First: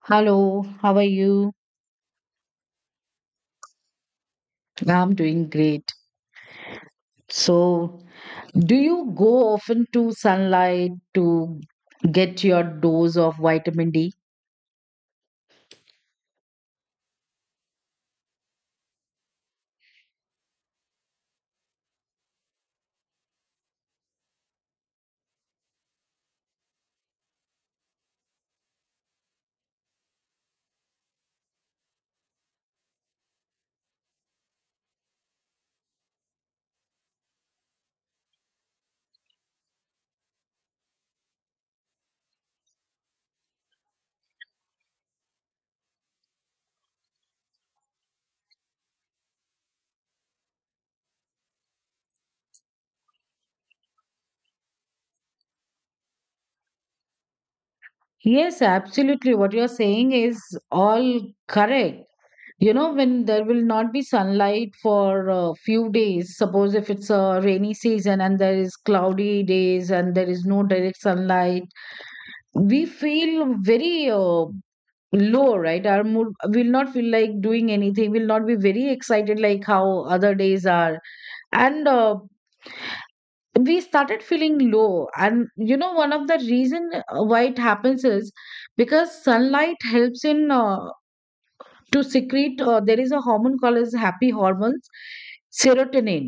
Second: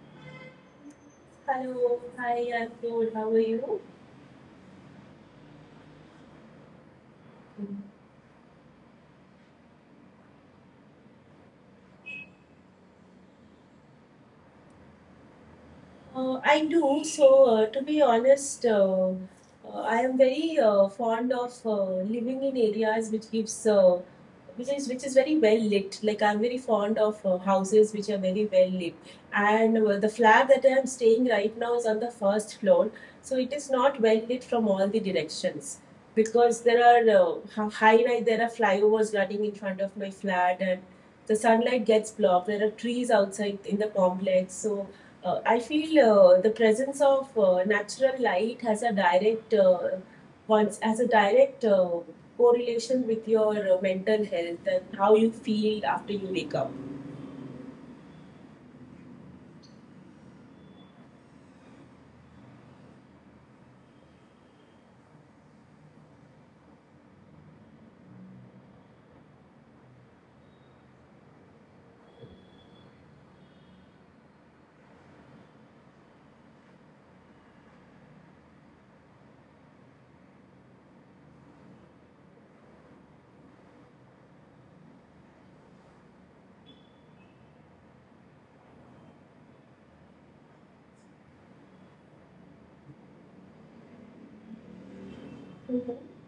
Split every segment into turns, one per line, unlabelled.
Hello, how are you?
Hello, hi, I'm good. How are you?
I'm doing great. So, do you go often to sunlight to get your dose of vitamin D?
I do. To be honest, I am very fond of living in areas which gives which is very well lit. Like, I'm very fond of houses which are very well lit, and the flat that I'm staying right now is on the first floor, so it is not well lit from all the directions, because there are high rise, there are flyovers running in front of my flat, and the sunlight gets blocked. There are trees outside in the complex. So I feel the presence of natural light has a direct once has a direct correlation with your mental health and how you feel after you wake up.
Yes, absolutely. What you're saying is all correct. You know, when there will not be sunlight for a few days, suppose if it's a rainy season and there is cloudy days and there is no direct sunlight, we feel very low, right? Our mood will not feel like doing anything, will not be very excited like how other days are. And we started feeling low. And you know, one of the reason why it happens is because sunlight helps in to secrete, there is a hormone called as happy hormones, serotonin.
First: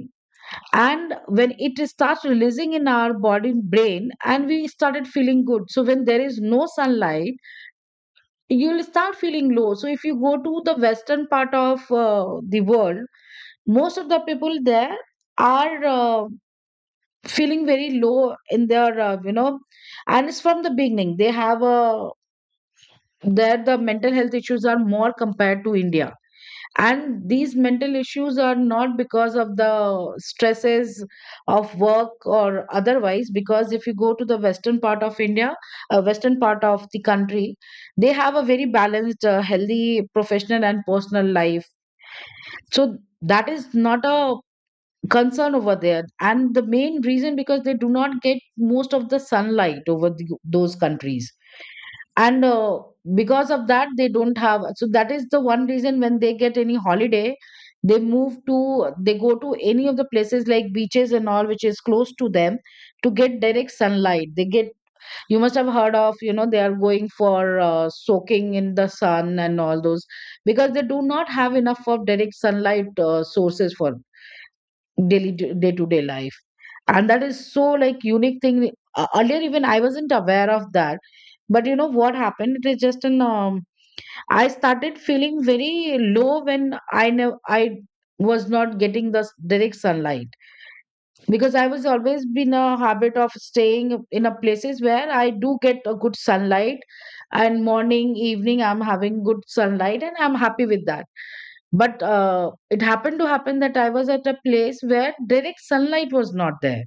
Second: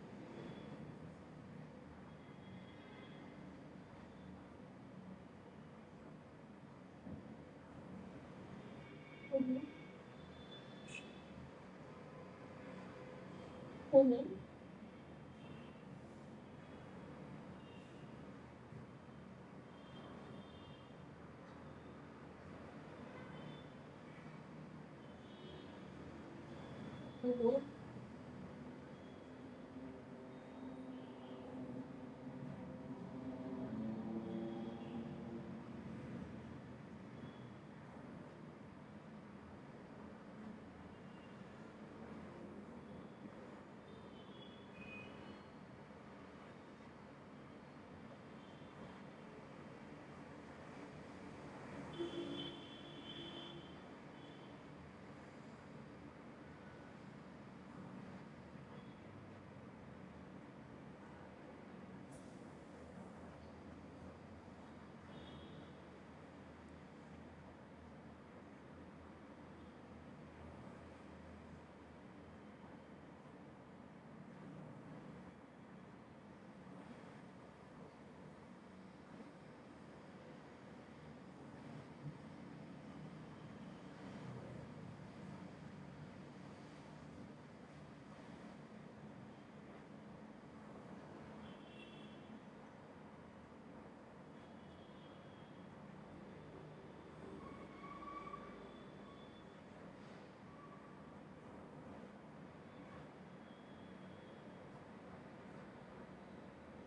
And when it starts releasing in our body, brain, and we started feeling good, so when there is no sunlight, you'll start feeling low. So if you go to the western part of the world, most of the
Mhm,
people there are feeling very low in their, and it's from the beginning. They have a there the mental health issues are more compared to India. And
mhm,
these
mhm.
mental issues are not because of the stresses of work or otherwise, because if you go to the western part of India, western part of the country, they have a very balanced, healthy professional and personal life. So that is not a concern over there. And the main reason because they do not get most of the sunlight over the, those countries. And because of that they don't have, so that is the one reason when they get any holiday, they move to, they go to any of the places like beaches and all which is close to them to get direct sunlight. They get, you must have heard of, you know, they are going for soaking in the sun and all those, because they do not have enough of direct sunlight sources for daily day to day life. And that is so like unique thing. Earlier even I wasn't aware of that, but you know what happened, it is just an I started feeling very low when I know I was not getting the direct sunlight, because I was always been a habit of staying in a places where I do get a good sunlight, and morning evening I'm having good sunlight and I'm happy with that. But it happened to happen that I was at a place where direct sunlight was not there,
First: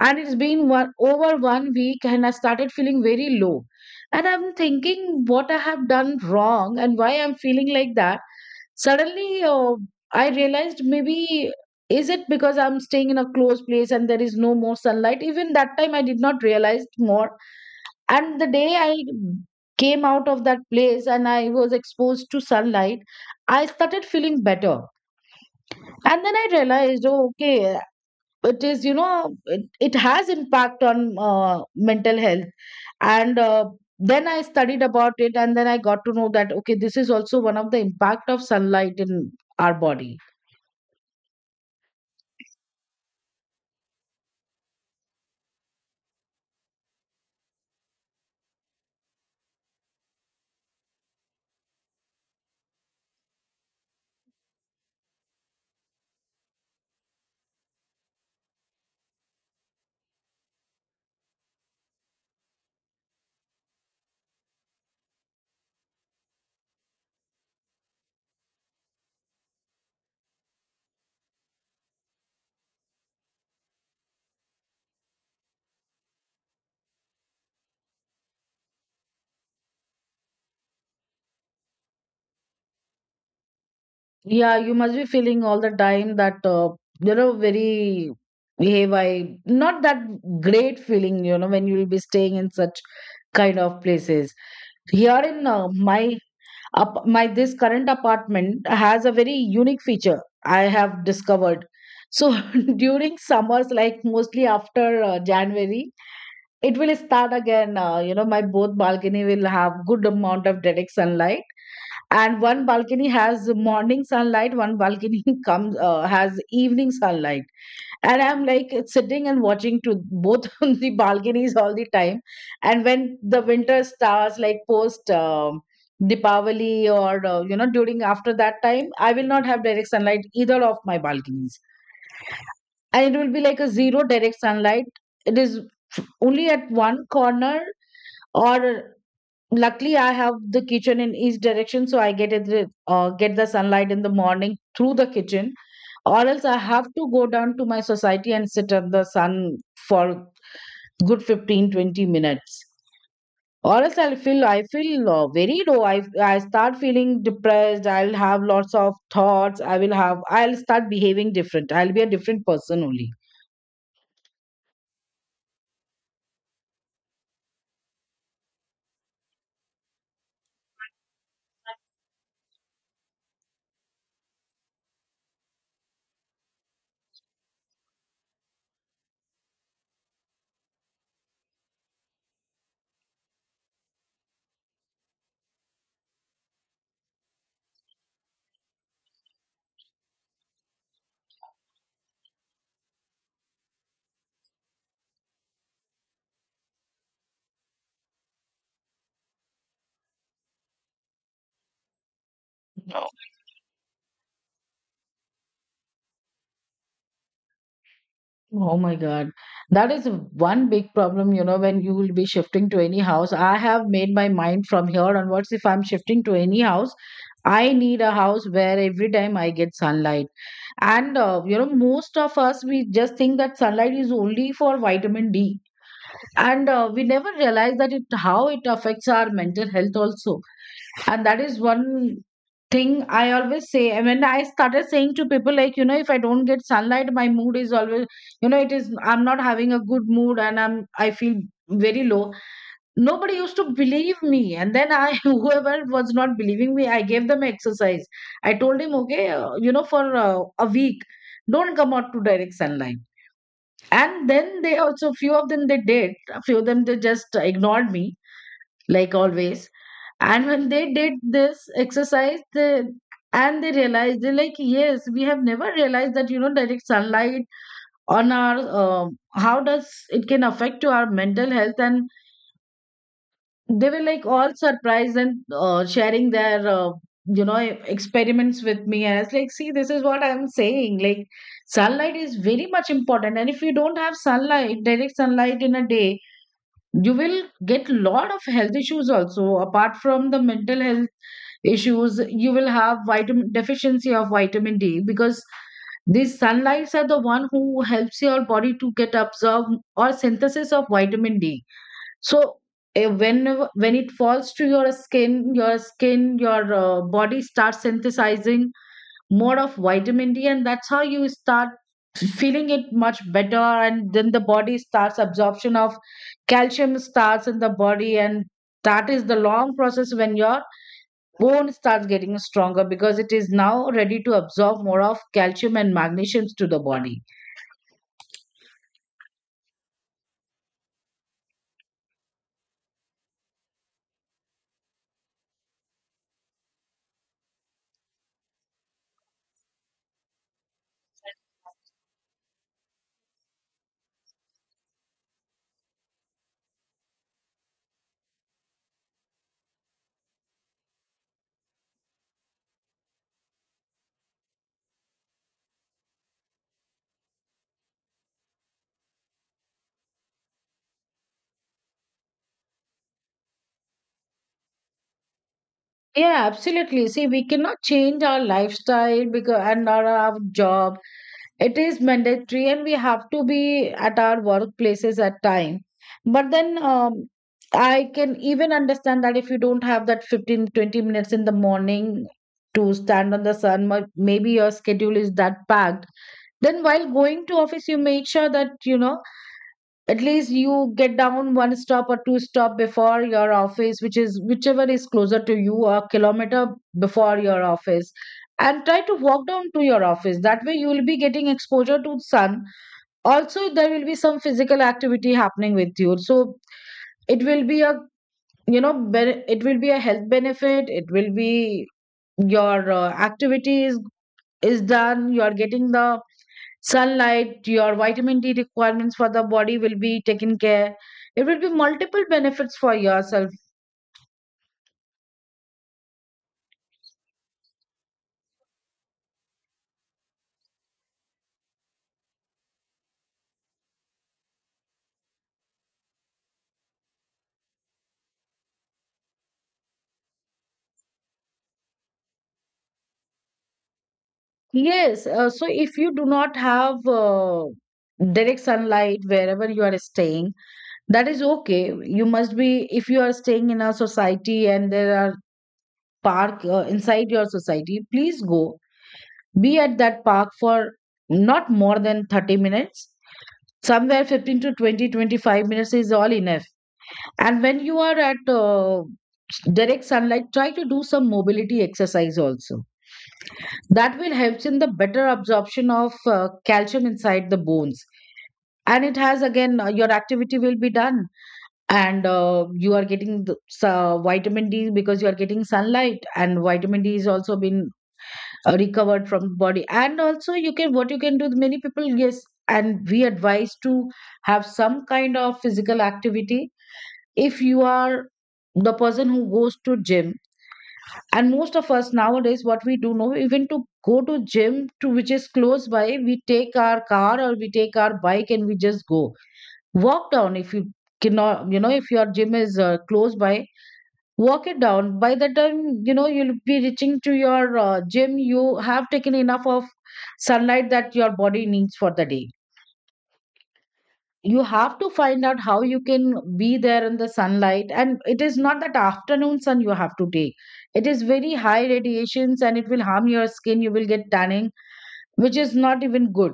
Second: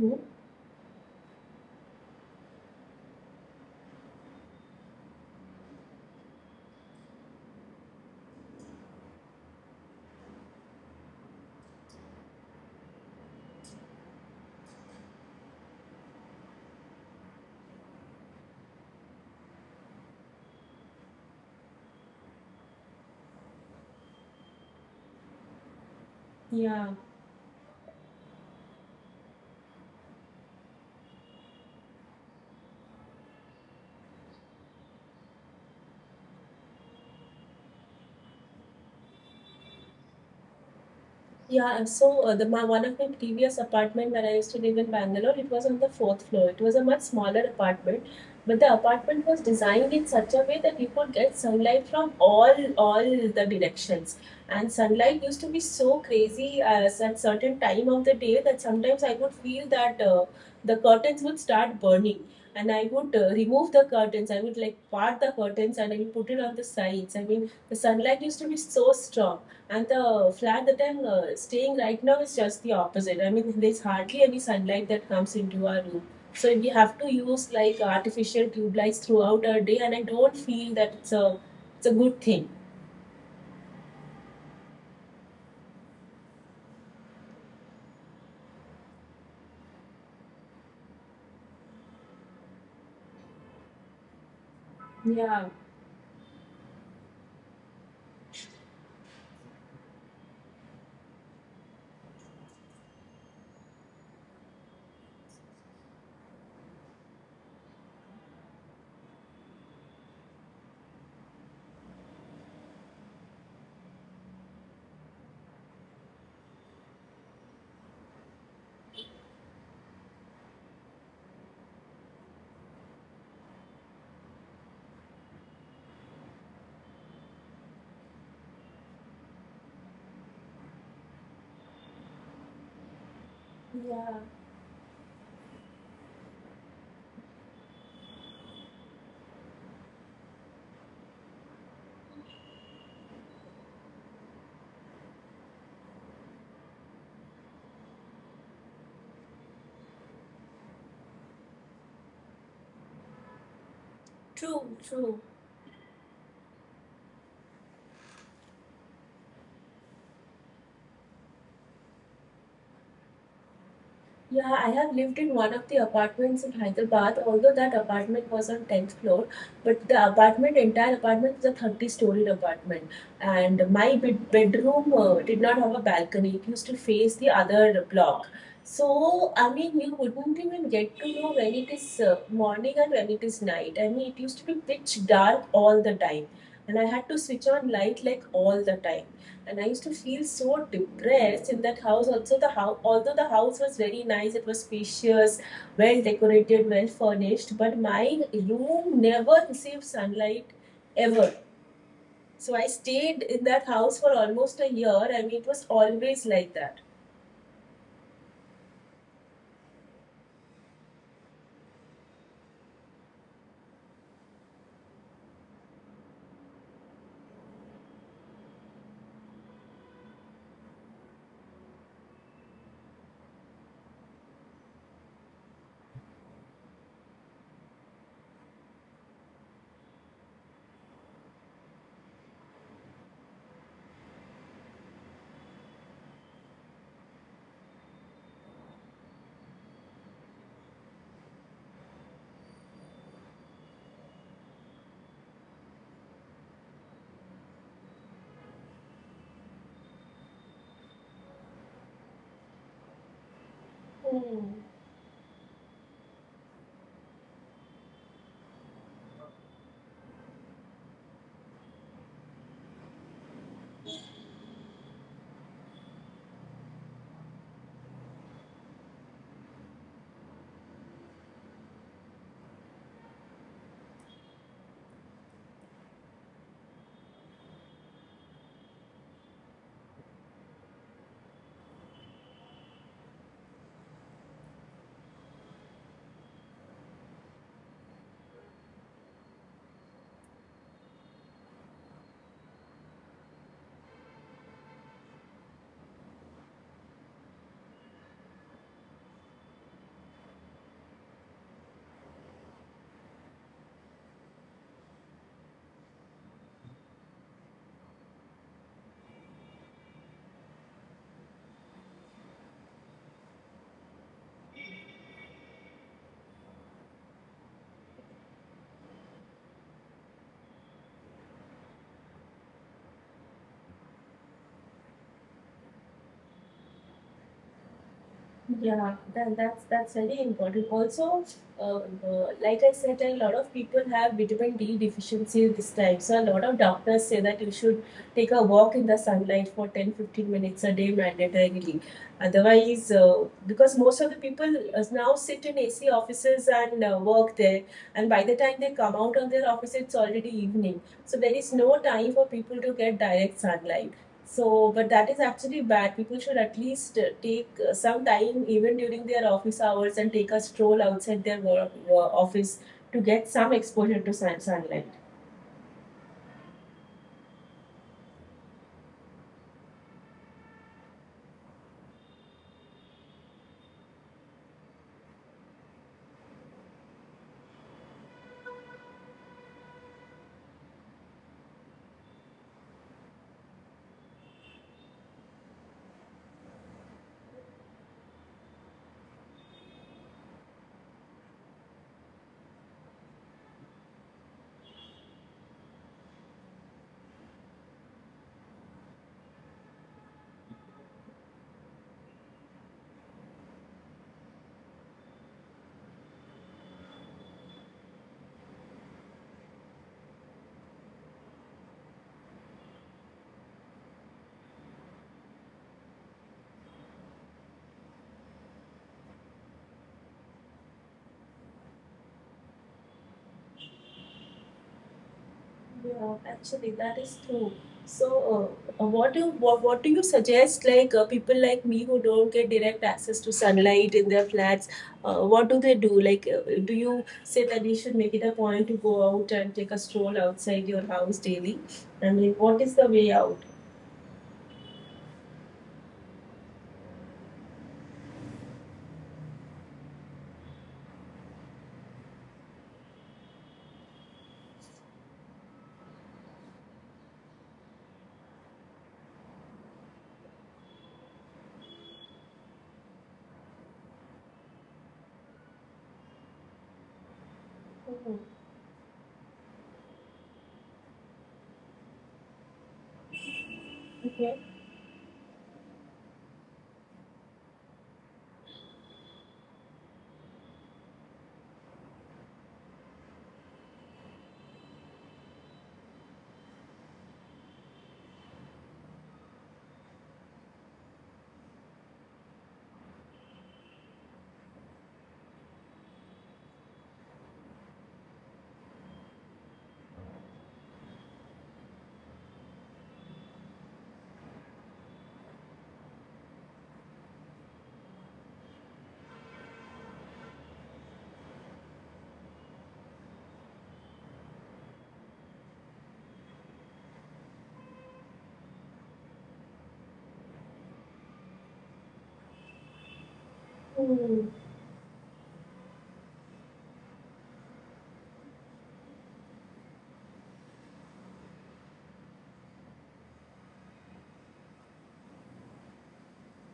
and it's been one over 1 week and I started feeling very low, and I'm thinking what I have done wrong and why I'm feeling like that. Suddenly, I realized, maybe, is it because I'm staying in a closed place and there is no more sunlight? Even that time I did not realize more. And the day I came out of that place and I was exposed to sunlight, I started feeling better. And then I
Yeah.
realized, oh, okay, it is, you know, it has impact on mental health. And then I studied about it and then I got to know that okay, this is also one of the impact of sunlight in our body.
Yeah, so one of my previous apartment where I used to live in Bangalore, it was on the fourth floor. It was a much smaller apartment, but the apartment was designed in such a way that you could get sunlight from all the directions. And sunlight used to be so crazy as at certain time of the day that sometimes I would feel that the curtains would start burning. And I would remove the curtains. I would, like, part the curtains and I would put it on the sides. I mean, the sunlight used to be so strong, and the flat that I'm staying right now is just the opposite. I mean, there's hardly any sunlight that comes into our room. So we have to use like artificial tube lights throughout our day, and I don't feel that it's a good thing.
Yeah, you must be feeling all the time that, you know, very behave, I not that great feeling, you know, when you will be staying in such kind of places. Here in
Yeah,
my, up, my this current apartment has a very unique feature I have discovered. So during summers, like mostly after January, it will start again. You know, my both balcony will have good amount of direct sunlight, and one balcony has morning sunlight, one balcony comes, has evening sunlight, and I'm like sitting and watching to both on the balconies all the time. And when the winter starts, like post Deepavali or, you know, during after that time I will not have direct sunlight either of my balconies, and it will be like a zero
yeah,
direct sunlight, it is only at one corner, or luckily I have the kitchen in east direction so I get it, get the sunlight in the morning through the kitchen. Or else I have to go down to my society and sit at the sun for good 15-20 minutes, or else I'll feel, I
true,
feel
true.
very low. I start feeling depressed, I'll have lots of thoughts, I will have, I'll start behaving different, I'll be a different person only.
Yeah, I have lived in one of the apartments in Hyderabad. Although that apartment was on 10th floor, but the apartment, entire apartment is a 30-storied apartment. And my bedroom did not have a balcony. It used to face the other block. So, I mean, you wouldn't even get to know when it is morning and when it is night. I mean, it used to be pitch dark all the time. And I had to switch on light like all the time, and I used to feel so depressed in that house. Also, the house, although the house was very nice, it was spacious, well decorated, well furnished, but my room never received sunlight ever. So I stayed in that house for almost a year. I mean, it was always like that.
Oh my God. That is one big problem, you know, when you will be shifting to any house. I have made my mind from here onwards. If I'm shifting to any house, I need a house where every time I get sunlight. And, you know, most of us, we just think that sunlight is only for vitamin D. And we never realize that it, how it affects our mental health also. And that is one thing I always say, and when I started saying to people, like, you know, if I don't get sunlight, my mood is always, you know, it is, I'm not having a good mood and I'm, I feel very low. Nobody used to believe me. And then I, whoever was not believing me, I gave them exercise. I told him, okay, you know, for a week, don't come out to direct sunlight. And
Hmm.
then they also, few of them they did, a few of them they just ignored me, like always. And when they did this exercise, they, and they realized, they're like, yes, we have never realized that, you know, direct sunlight on our, how does it can affect to our mental health. And they were like all surprised and sharing their you know experiments with me. And I was like, see, this is what I'm saying, like sunlight is very much important. And if you don't have sunlight, direct sunlight in a day, you will get lot of health issues also apart from the mental health issues. You will have vitamin deficiency of vitamin D, because these sunlights are the one who helps your body to get absorb or synthesis of vitamin D. So whenever when it falls to your skin, your skin, your body starts synthesizing more of vitamin D, and that's how you start feeling it much better. And then the body starts absorption of calcium starts in the body, and that is the long process when your bone starts getting stronger, because it is now ready to absorb more of calcium and magnesium to the body.
Yeah, that's very important. Also, like I said, a lot of people have vitamin D deficiency this time. So a lot of doctors say that you should take a walk in the sunlight for 10-15 minutes a day mandatorily. Otherwise, because most of the people now sit in AC offices and work there, and by the time they come out of their office, it's already evening. So there is no time for people to get direct sunlight. So, but that is actually bad. People should at least take some time, even during their office hours, and take a stroll outside their work office to get some exposure to sunlight.
Yeah, absolutely, see we cannot change our lifestyle, because and our job it is mandatory and we have to be at our workplaces at time. But then, I can even understand that if you don't have that 15-20 minutes in the morning to stand on the sun, maybe your schedule is that packed. Then while going to office, you make sure that you know at least you get down one stop or two stop before your office which is whichever is closer to you, or a kilometer before your office, and try to walk down to your office. That way you will be getting exposure to the sun, also there will be some physical activity happening with you. So it will be a, you know, it will be a health benefit, it will be your activity is done, you are getting the sunlight, your vitamin D requirements for the body will be taken care. It will be multiple benefits for yourself.
Yeah, actually, that is true. So, what do you suggest? Like, people like me who don't get direct access to sunlight in their flats, what do they do? Like, do you say that they should make it a point to go out and take a stroll outside your house daily? I mean, what is the way out?
Yes, so if you do not have direct sunlight wherever you are staying, that is okay. You must be, if you are staying in a society and there are park inside your society, please go, be at that park for not more than 30 minutes. Somewhere 15 to 20, 25 minutes is all enough. And when you are at direct sunlight, try to do some mobility exercise also. That will
Mhm.
help in the better absorption of calcium inside the bones. And it has again, your activity will be done. And you are getting the, so vitamin D, because you are getting sunlight, and vitamin D is also been recovered from the body. And also, you can what you can do. Many people, yes, and we advise to have some kind of physical activity if you are the person who goes to gym. And most of us nowadays, what we do, know even to go to gym to which is close by, we take our car or we take our bike and we just go. Walk down if you cannot, you know, if your gym is close by, walk it down. By the time, you know, you'll be reaching to your gym, you have taken enough of sunlight that your body needs for the day.
Mm,
You have to find out how you can be there in the sunlight, and it is not that afternoon sun you have to take. It is very high radiations and it will harm your skin, you will get tanning, which is not even good.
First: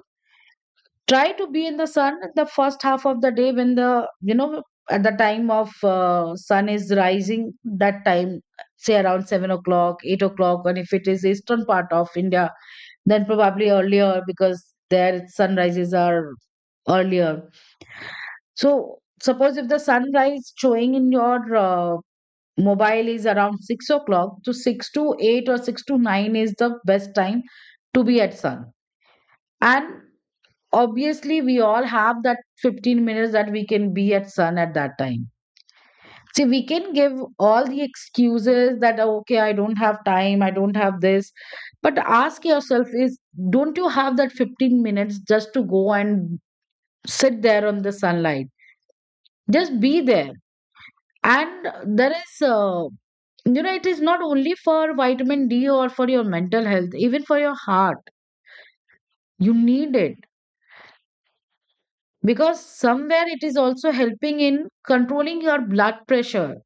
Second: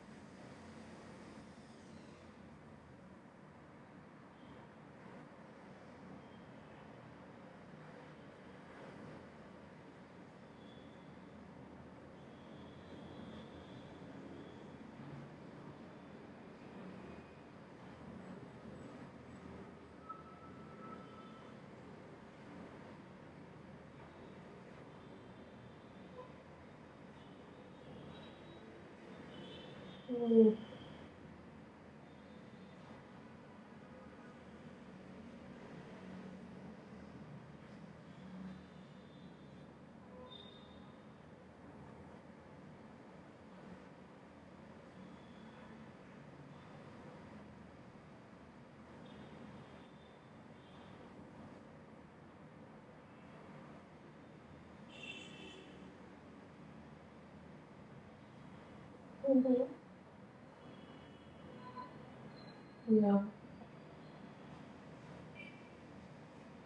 Try to be in the sun at the first half of the day, when the, you know, at the time of sun is rising, that time, say around 7 o'clock, 8 o'clock. And if it is eastern part of india, then probably earlier, because their sunrises are earlier. So suppose if the sunrise showing in your mobile is around 6 o'clock, so six to eight or six to nine is the best time to be at sun. And
mm,
obviously, we all have that 15 minutes that we can be at sun at that time. See, we can give all the excuses that, "Oh, okay, I don't have time, I don't have this." But ask yourself is, don't you have that 15 minutes just to go and sit there on the sunlight? Just be there. And there is you know, it is not only for vitamin d or for your mental health, even for your heart you
mm.
need it, because
Yeah. Mm,
somewhere it is also helping in controlling your blood pressure,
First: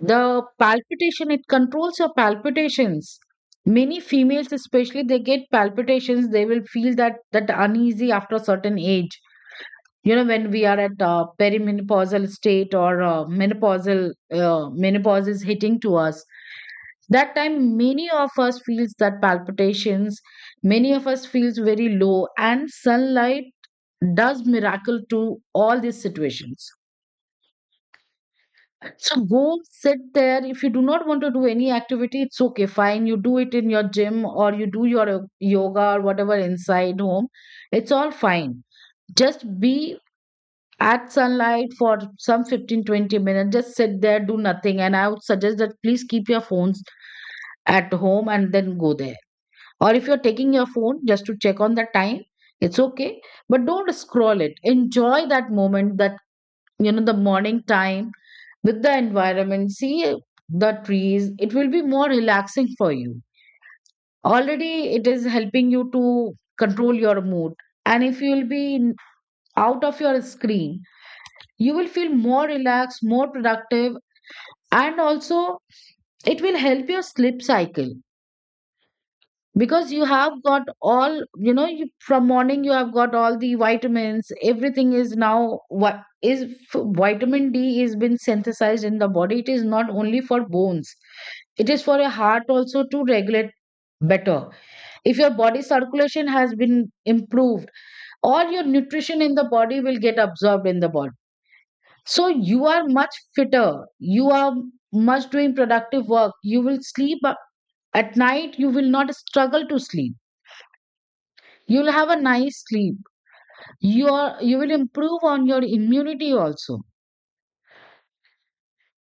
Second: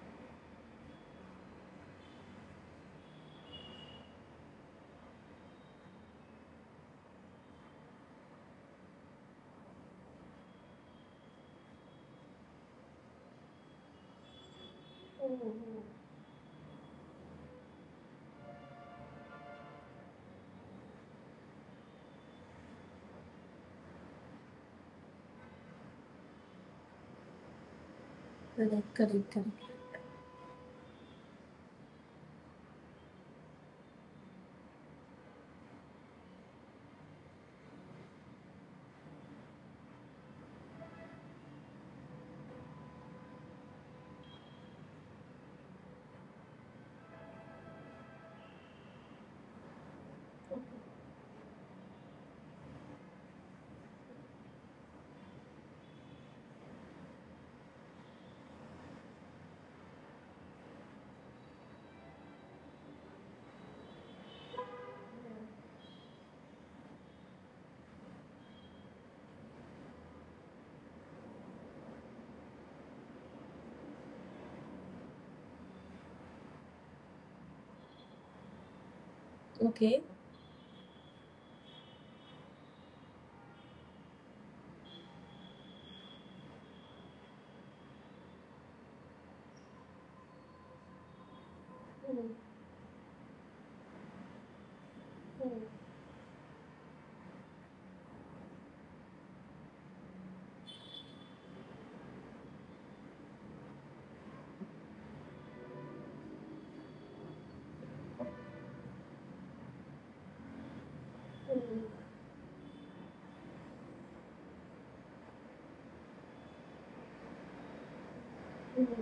the palpitation, it controls your palpitations. Many females especially, they get palpitations, they will feel that that uneasy after a certain age, you know, when we are at perimenopausal state or menopausal, menopause
mm.
is
Okay.
hitting to us. That time, many of us feels that palpitations, many of us feels very low, and sunlight does miracle to all these situations.
Correct,
So
correct,
go
correct.
sit there. If you do not want to do any activity, it's okay, fine, you do it in your gym or you do your yoga or whatever inside home, it's all fine. Just be at sunlight for some 15 20 minutes, just sit there, do nothing. And I would suggest that please keep your phones at home and then go there, or if you're taking your phone just to check on the time, it's okay, but don't scroll it. Enjoy that moment, that, you know, the morning time, with the environment, see the trees, it will be more relaxing for you. Already it is helping you to control your mood. And if you'll be out of your screen, you will feel more relaxed, more productive. And also it will help your sleep cycle, because
Okay,
you have got all, you know, from morning you have got all the vitamins, everything is now, what is, vitamin d is been synthesized in the body. It is not only for bones, it is for your heart also, to regulate better. If your body circulation has been improved, all your nutrition in the body will get absorbed in the body, so you are much fitter, you are much doing productive work, you will sleep at night, you will not struggle to sleep. You'll have a nice sleep. You will improve on your immunity also.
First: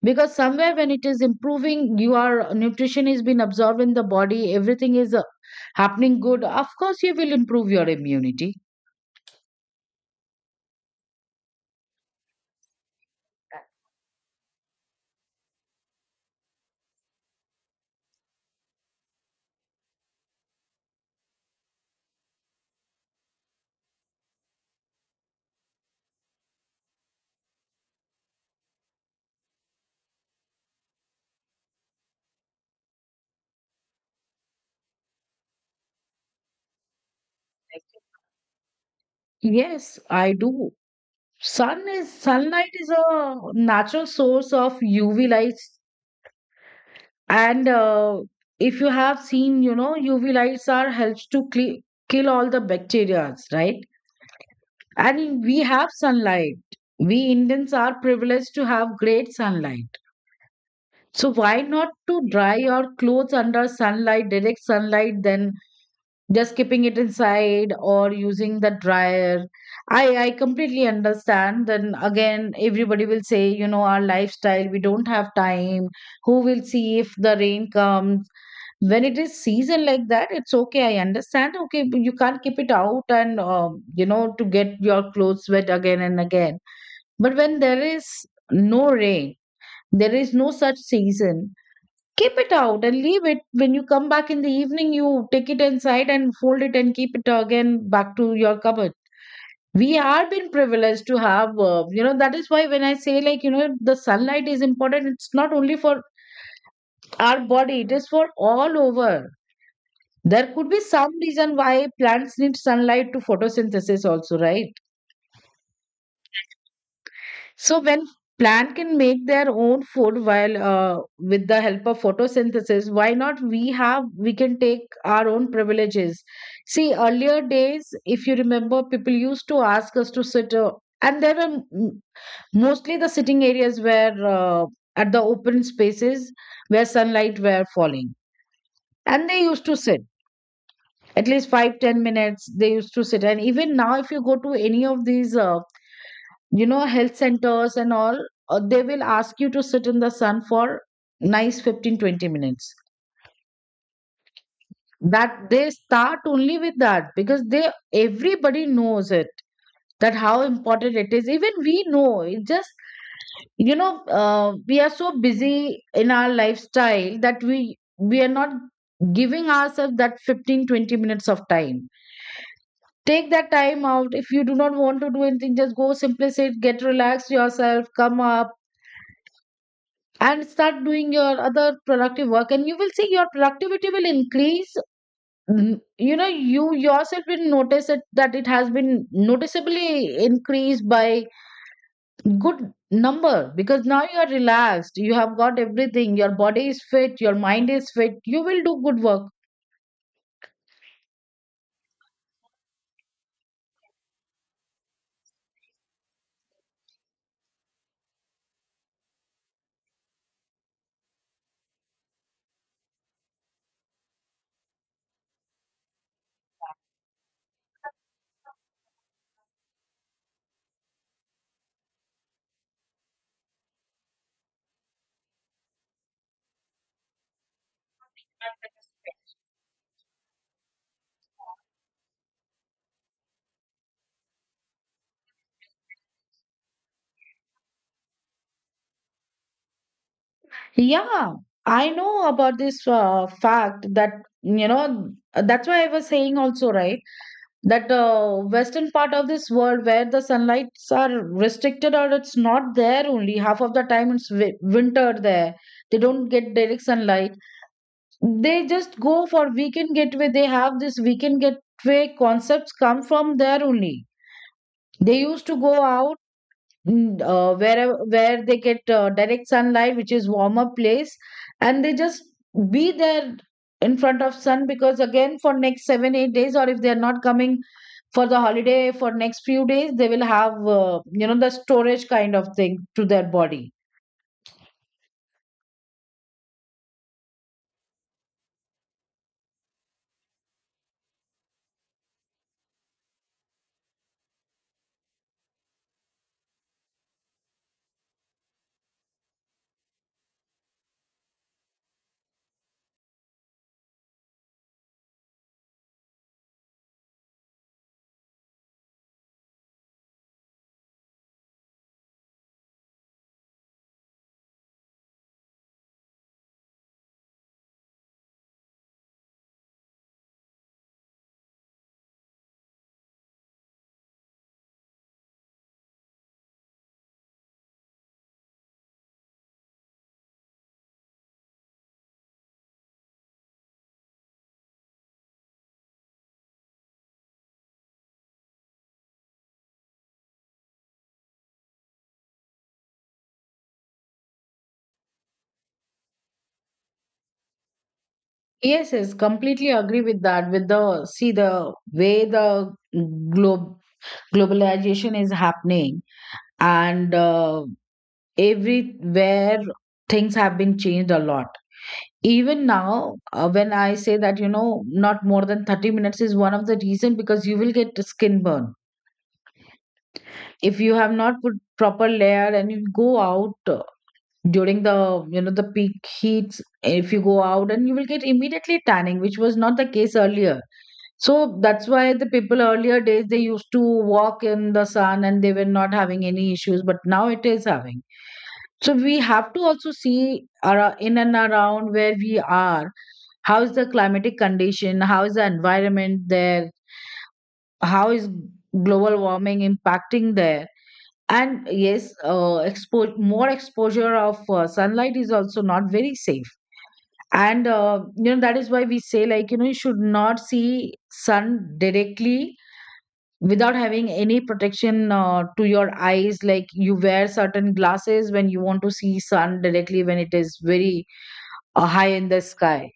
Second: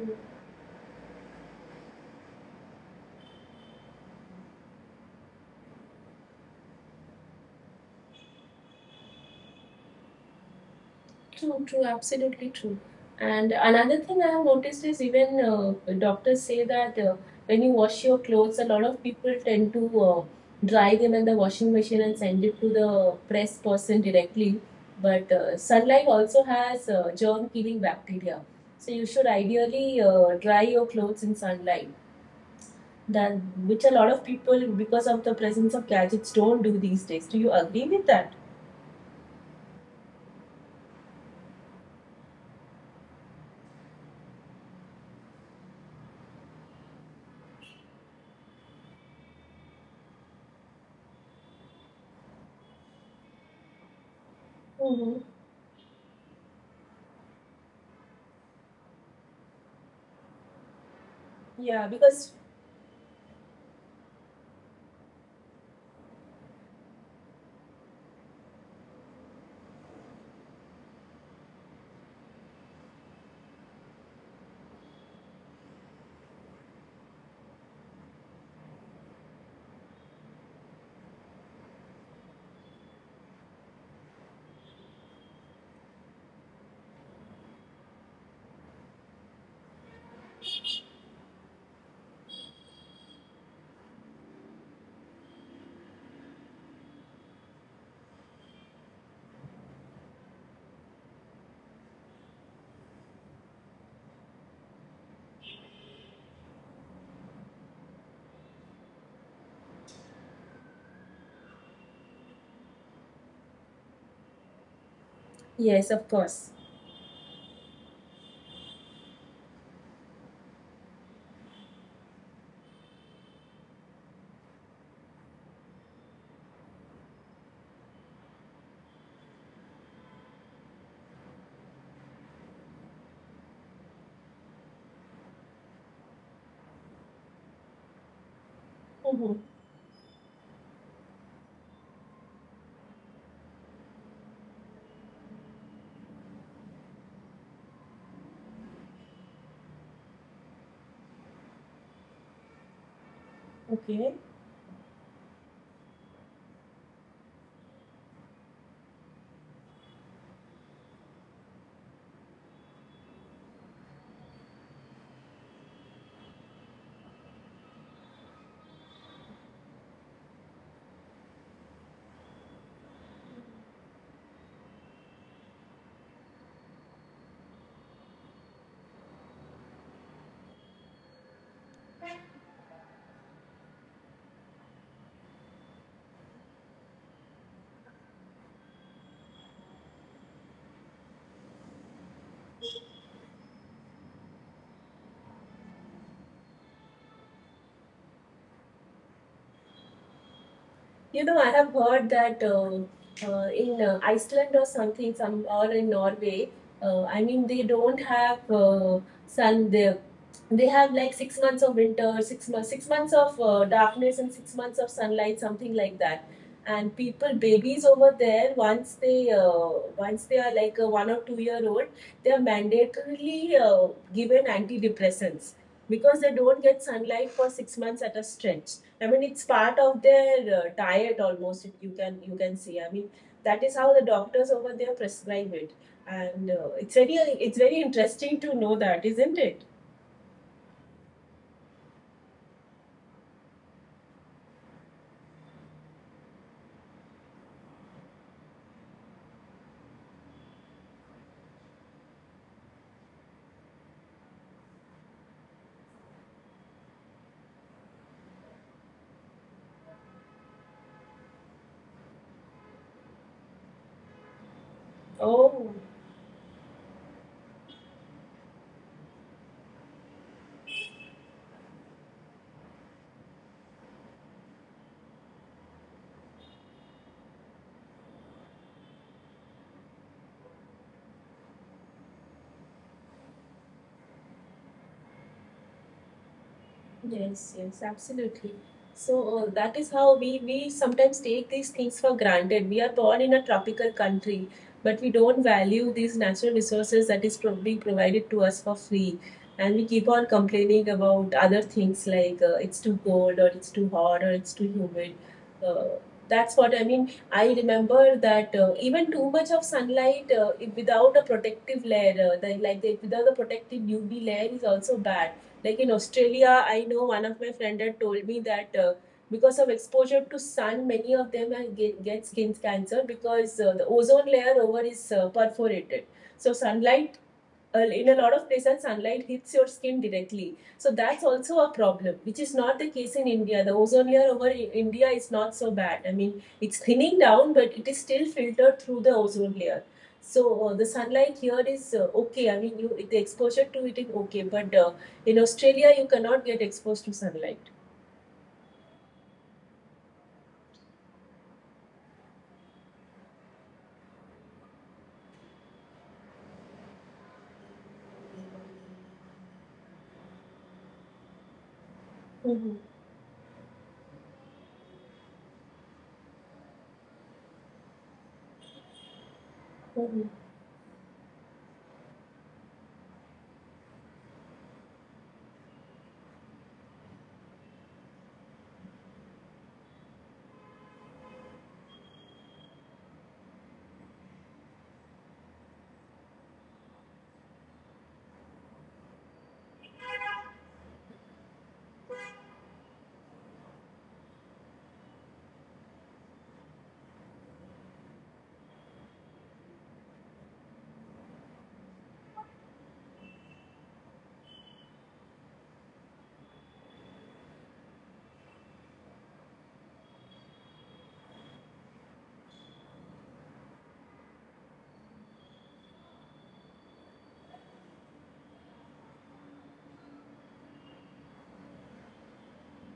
Because somewhere when it is improving, your nutrition is being absorbed in the body, everything is happening good. Of course, you will improve your immunity.
true, true, absolutely true. And another thing I have noticed is even doctors say that when you wash your clothes, a lot of people tend to dry them in the washing machine and send it to the press person directly. But sunlight also has germ killing bacteria. So you should ideally dry your clothes in sunlight. That, which a lot of people, because of the presence of gadgets, don't do these days. Do you agree with that?
Yes, I do. Sun is, sunlight is a natural source of UV lights, and if you have seen, you know, UV lights are helps to kill all the bacteria, right? I
Mm-hmm.
mean, we have sunlight. We Indians are privileged to have great sunlight. So why
Yeah,
not to
because
dry your clothes under sunlight, direct sunlight, than just keeping it inside or using the dryer? I completely understand. Then again, everybody will say, you know, our lifestyle, we don't have time. Who will see if the rain comes? When it is season like that, it's okay. I understand. Okay, you can't keep it out and, you know, to get your clothes wet again and again. But when there is no rain, there is no such season, keep it out and leave it. When you come back in the evening, you take it inside and fold it and keep it again back to your cupboard. We are been privileged to have, you know, that is why when I say like, you know, the sunlight is important, it's not only for our body, it is for all over. There could be some reason why plants need sunlight to photosynthesis also, right?
yes, of course.
So when plant can make their own food while with the help of photosynthesis, why not we have, we can take our own privileges. See, earlier days, if you remember, people used to ask us to sit, and there were mostly the sitting areas were at the open spaces where sunlight were falling, and
Mm-hmm.
they used to sit at least 5 10 minutes. They used to sit, and even now, if you go to any of these. You know, health centers and all, they will ask you to sit in the sun for nice 15, 20 minutes.
Okay.
That they start only with that, because they, everybody knows it, that how important it is, even we know it. Just, you know, we are so busy in our lifestyle that we are not giving ourselves that 15, 20 minutes of time. Take that time out. If you do not want to do anything, just go, simply sit, get relaxed yourself, come up and start doing your other productive work, and you will see your productivity will increase. Mm, you know, you yourself will notice it, that it has been noticeably increased by good number, because now you are relaxed, you have got everything, your body is fit, your mind is fit, you will do good work.
You know, I have heard that in Iceland or something, some, or in Norway, I mean, they don't have sun there. They have like 6 months of winter, 6 months, 6 months of darkness, and 6 months of sunlight, something like that. And people, babies over there, once they are like a 1 or 2 year old, they are mandatorily given antidepressants because they don't get sunlight for 6 months at a stretch. I mean, it's part of their diet almost. You can, you can see. I mean, that is how the doctors over there prescribe it, and it's very interesting to know that, isn't it?
Yeah, I know about this fact that, you know, that's why I was saying also, right, that western part of this world, where the sunlights are restricted or it's not there, only half of the time it's winter there, they don't get direct sunlight. They just go for weekend getaway, they have this weekend getaway concepts come from there only. They used to go
Oh,
out, mm, wherever where they get direct sunlight, which is warmer place, and they just be there in front of sun, because again for next 7 8 days, or if they are not coming for the holiday for next few days, they will have you know, the storage kind of thing to their body.
yes, yes, absolutely. So that is how we sometimes take these things for granted. We are born in a tropical country, but we don't value these natural resources that is pro being provided to us for free. And we keep on complaining about other things like it's too cold or it's too hot or it's too humid. Uh, that's what I mean. I remember that even too much of sunlight, if without a protective layer, without the protective UV layer is also bad, like in Australia. I know one of my friend had told me that because of exposure to sun, many of them get skin cancer because the ozone layer over is perforated. So sunlight, in a lot of places, sunlight hits your skin directly, so that's also a problem, which is not the case in India. The ozone layer over India is not so bad. I mean, it's thinning down, but it is still filtered through the ozone layer. So the sunlight here is okay. I mean, you, the exposure to it is okay, but in Australia, you cannot get exposed to sunlight.
Yes, yes, completely agree with that. With the, see the way the globe globalization is happening, and everywhere things have been changed a lot. Even
Mhm.
now when I say that, you know, not more than 30 minutes is one of the reason, because you will get skin burn
Mhm.
if you have not put proper layer and you go out during the, you know, the peak heats, if you go out, and you will get immediately tanning, which was not the case earlier. So that's why the people earlier days, they used to walk in the sun and they were not having any issues, but now it is having. So we have to also see, in and around where we are, how is the climatic condition, how is the environment there, how is global warming impacting there. And yes, more exposure of sunlight is also not very safe. And you know, that is why we say, like, you know, you should not see sun directly without having any protection to your eyes. Like you wear certain glasses when you want to see sun directly, when it is very high in the sky,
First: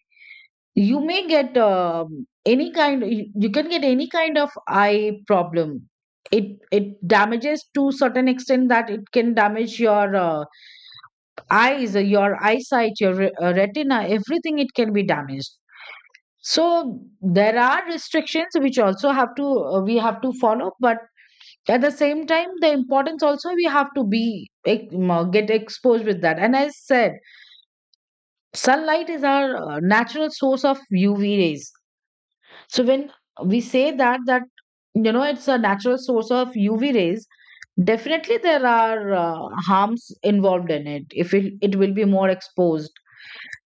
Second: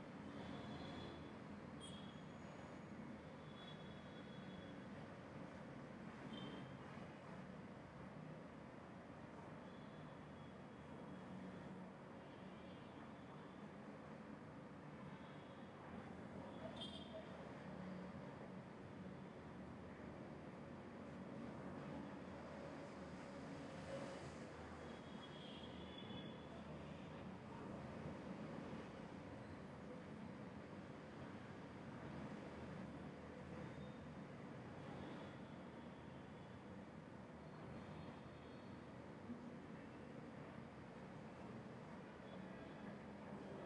you may get any kind, you can get any kind of eye problem. It It damages to certain extent, that it can damage your eyes, your eyesight, your retina, everything it can be damaged. So there are restrictions which also have to we have to follow, but at the same time the importance also we have to be get exposed with that. And as said, sunlight is our natural source of uv rays. So when we say that that you know it's a natural source of UV rays, definitely there are harms involved in it. If it, it will be more exposed,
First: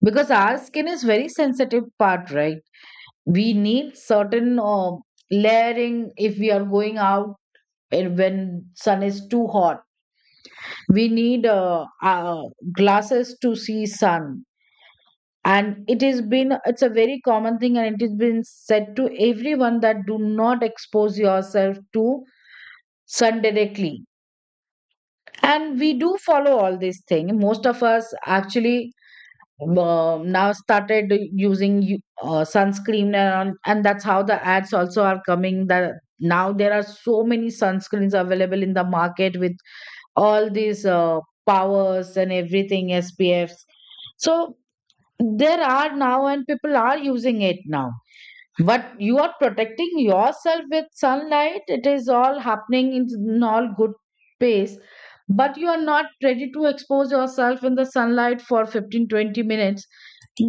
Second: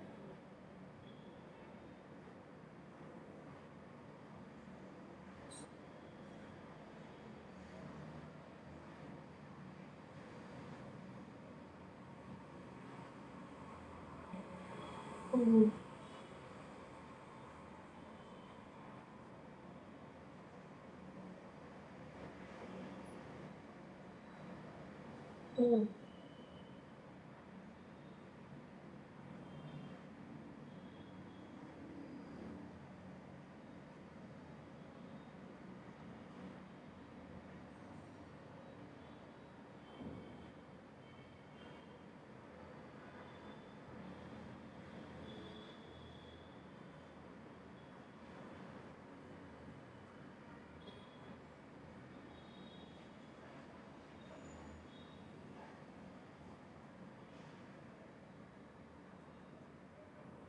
because our skin is very sensitive part, right? We need certain layering if we are going out, and when sun is too hot. We need glasses to see sun.
Mhm.
And it has been it's a very common thing, and it has been said to everyone that do not expose yourself to sun directly, and
Mhm.
we do follow all these things, most of us. Actually, now started using sunscreen, and that's how the ads also are coming, that now there are so many sunscreens available in the market with all these powers and everything, spfs. So there are now and people are using it now, but you are protecting yourself with sunlight. It is all happening in all good pace, but you are not ready to expose yourself in the sunlight for 15, 20 minutes.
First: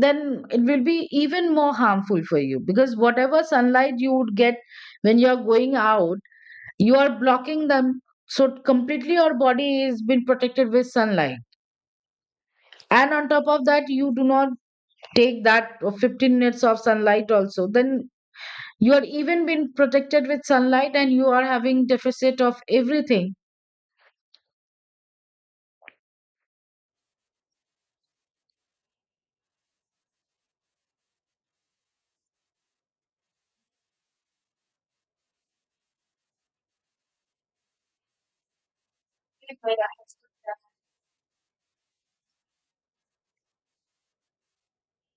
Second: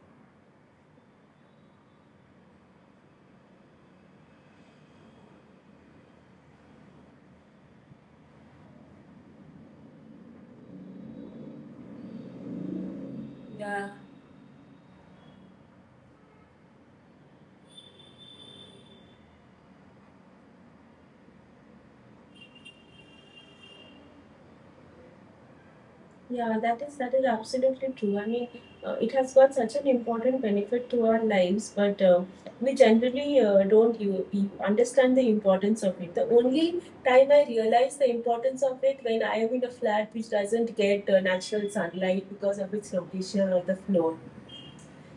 Then it will be even more harmful for you, because whatever sunlight you would get when you are going out, you are blocking them. So completely your body is been protected with sunlight, and on top of that
Yeah.
you do not take that 15 minutes of sunlight also. Then you are even being protected with sunlight and you are having deficit of everything.
Yeah, that is, that is absolutely true. I mean, it has got such an important benefit to our lives, but we generally don't, you understand the importance of it. The only time I realized the importance of it when I am in a flat which doesn't get natural sunlight because of its location or the floor.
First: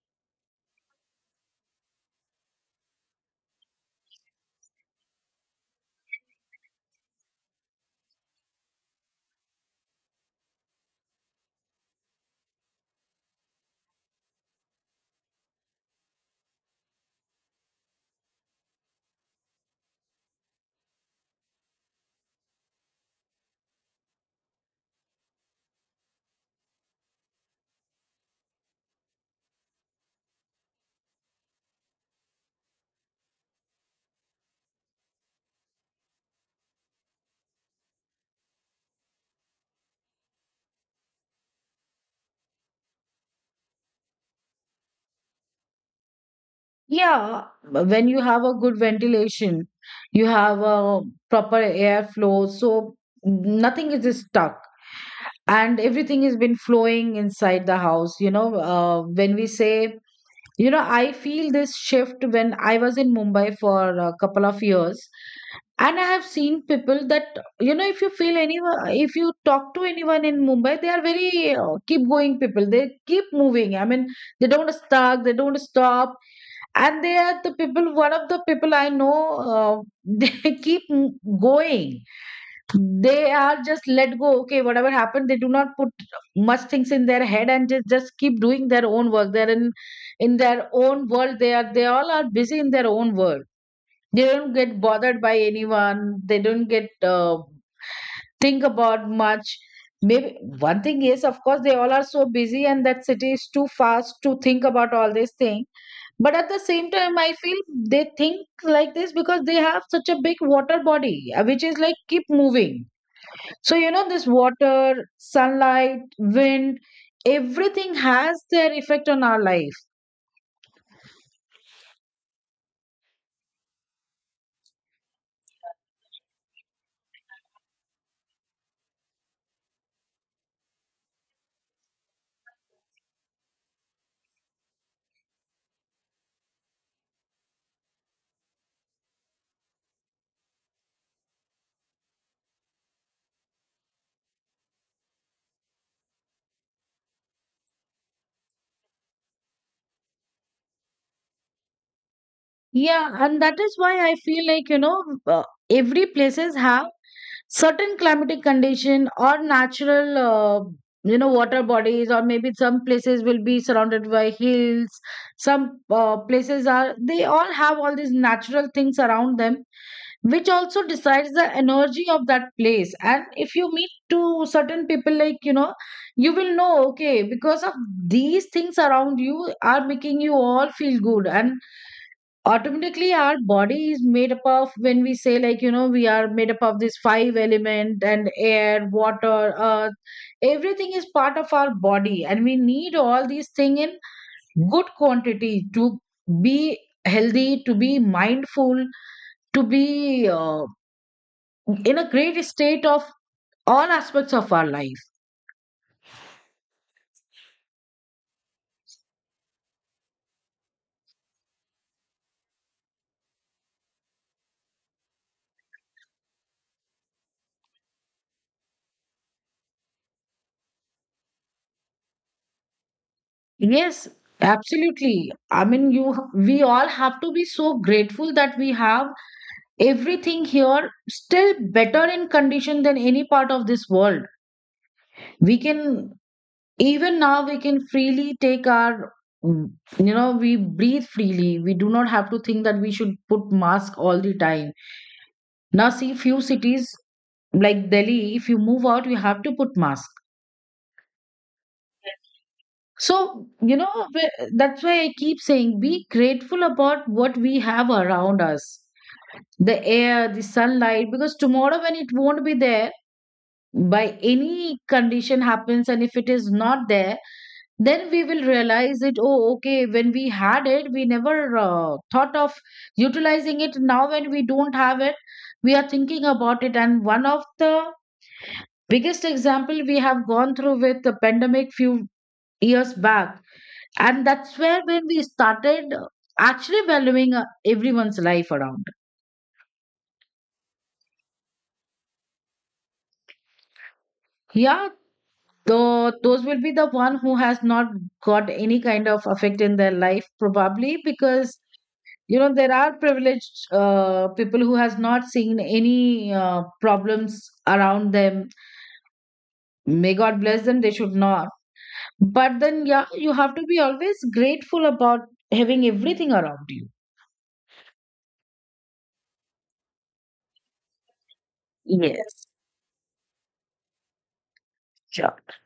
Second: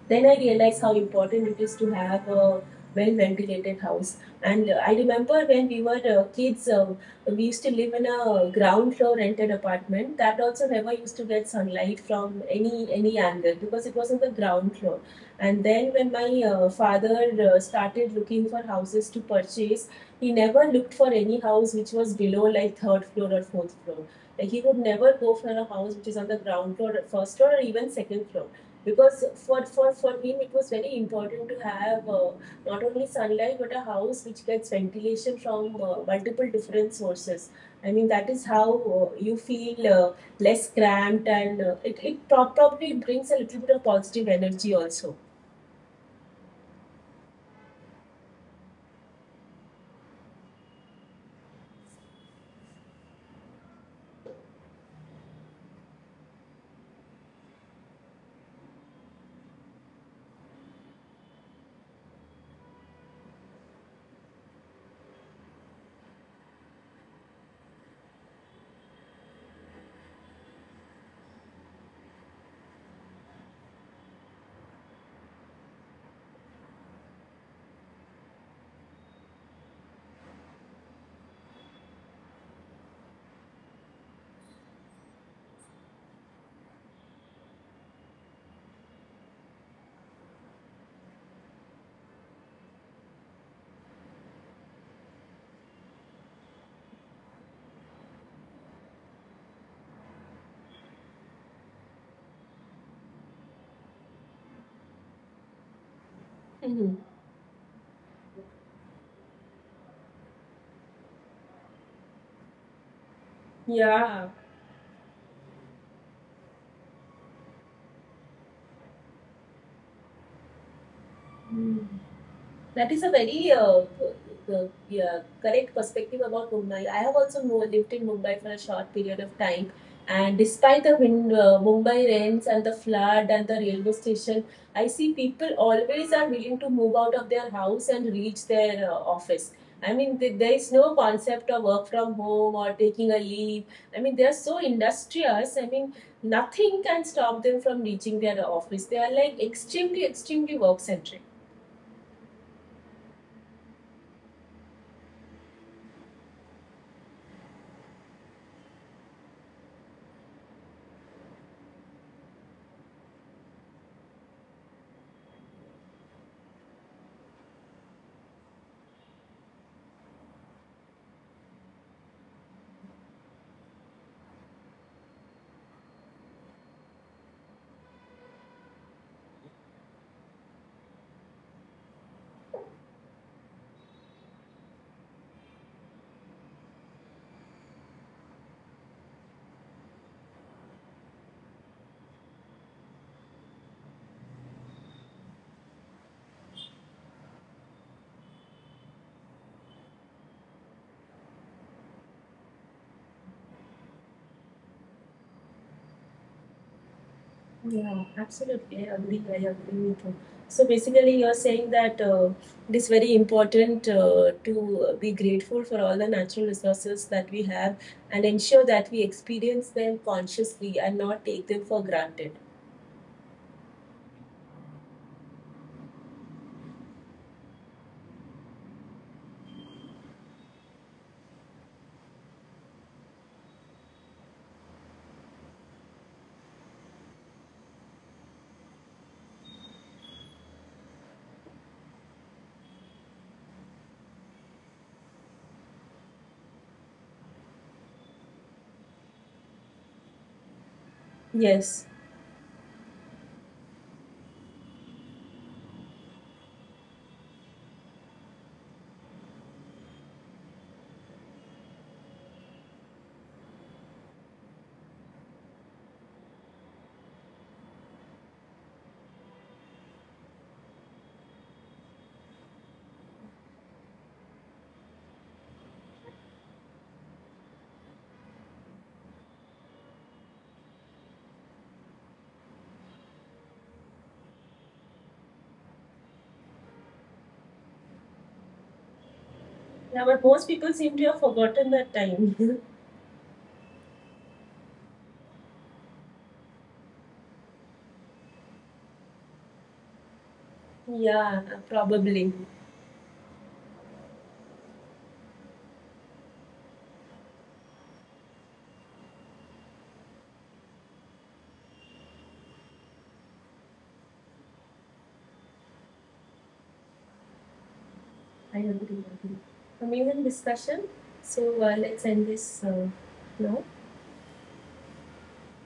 Then I realized how important it is to have a well ventilated house. And I remember when we were kids, we used to live in a ground floor rented apartment that also never used to get sunlight from any angle because it was on the ground floor. And then when my father started looking for houses to purchase, he never looked for any house which was below like third floor or fourth floor. Like he would never go for a house which is on the ground floor, first floor, or even second floor, because for, him it was very important to have not only sunlight but a house which gets ventilation from multiple different sources. I mean, that is how you feel less cramped, and probably brings a little bit of positive energy also.
Yeah, but when you have a good ventilation, you have a proper airflow, so nothing is stuck and everything has been flowing inside the house. You know, when we say, you know, I feel this shift when I was in Mumbai for a couple of years, and I have seen people that, you know, if you feel anyone, if you talk to anyone in Mumbai, they are very, keep going people. They keep moving, I mean, they don't stuck, they don't stop. And they are the people, one of the people I know, uh, they keep going. They are just let go, okay, whatever happened, they do not put much things in their head and just keep doing their own work. They're in their own world, they are, they all are busy in their own world. They don't get bothered by anyone. They don't get think about much. Maybe one thing is, of course, they all are so busy, and that city is too fast to think about all this thing. But at the same
Mhm.
time, I feel they think like this because they have such a big water body, which is like keep moving. So you know, this
Yeah.
water, sunlight, wind, everything has their effect on our life.
Hmm. That is a very yeah, correct perspective about Mumbai. I have also lived in Mumbai for a short period of time, and despite the wind, Mumbai rains and the flood and the railway station, I see people always are willing to move out of their house and reach their office. I mean, there is no concept of work from home or taking a leave. I mean, they are so industrious. I mean, nothing can stop them from reaching their office. They are like extremely, extremely work centric.
Yeah, and that is why I feel like, you know, every places have certain climatic condition or natural, you know, water bodies, or maybe some places will be surrounded by hills, some places are, they all have all these natural things around them, which also decides the energy of that place. And if you meet to certain people, like, you know, you will know, okay, because of these things around, you are making you all feel good. And automatically our body is made up of, when we say, like, you know, we are made up of these five element, and air, water, earth, everything is part of our body, and we need all these thing in good quantity to be healthy, to be mindful, to be in a great state of all aspects of our life.
Yeah, absolutely. I agree. I agree with you. So basically, you're saying that it is very important to be grateful for all the natural resources that we have and ensure that we experience them consciously and not take them for granted.
Yes, absolutely. I mean, you, we all have to be so grateful that we have everything here, still better in condition than any part of this world. We can, even now we can freely take our, mm, you know, we breathe freely, we do not have to think that we should put mask all the time. Now see few cities like Delhi, if you move out, you have to put mask.
Yes.
So, you know, that's why I keep saying, be grateful about what we have around us, the air, the sunlight. Because tomorrow when it won't be there, by any condition happens, and if it is not there, then we will realize it. Oh, okay, when we had it, we never thought of utilizing it. Now when we don't have it, we are thinking about it. And one of the biggest example we have gone through with the pandemic few years back, and that's where when we started actually valuing everyone's life around.
Yeah, but most people seem to have forgotten that time.
Yeah. Though those will be the one who has not got any kind of effect in their life, probably
Yeah,
because,
probably.
you know, there are privileged people who has not seen any problems around them. May God bless them, they should not. But then, yeah, you have to be always grateful about having everything around you.
I agree. I agree. Amazing discussion. So let's end
Yes,
this now.
sure.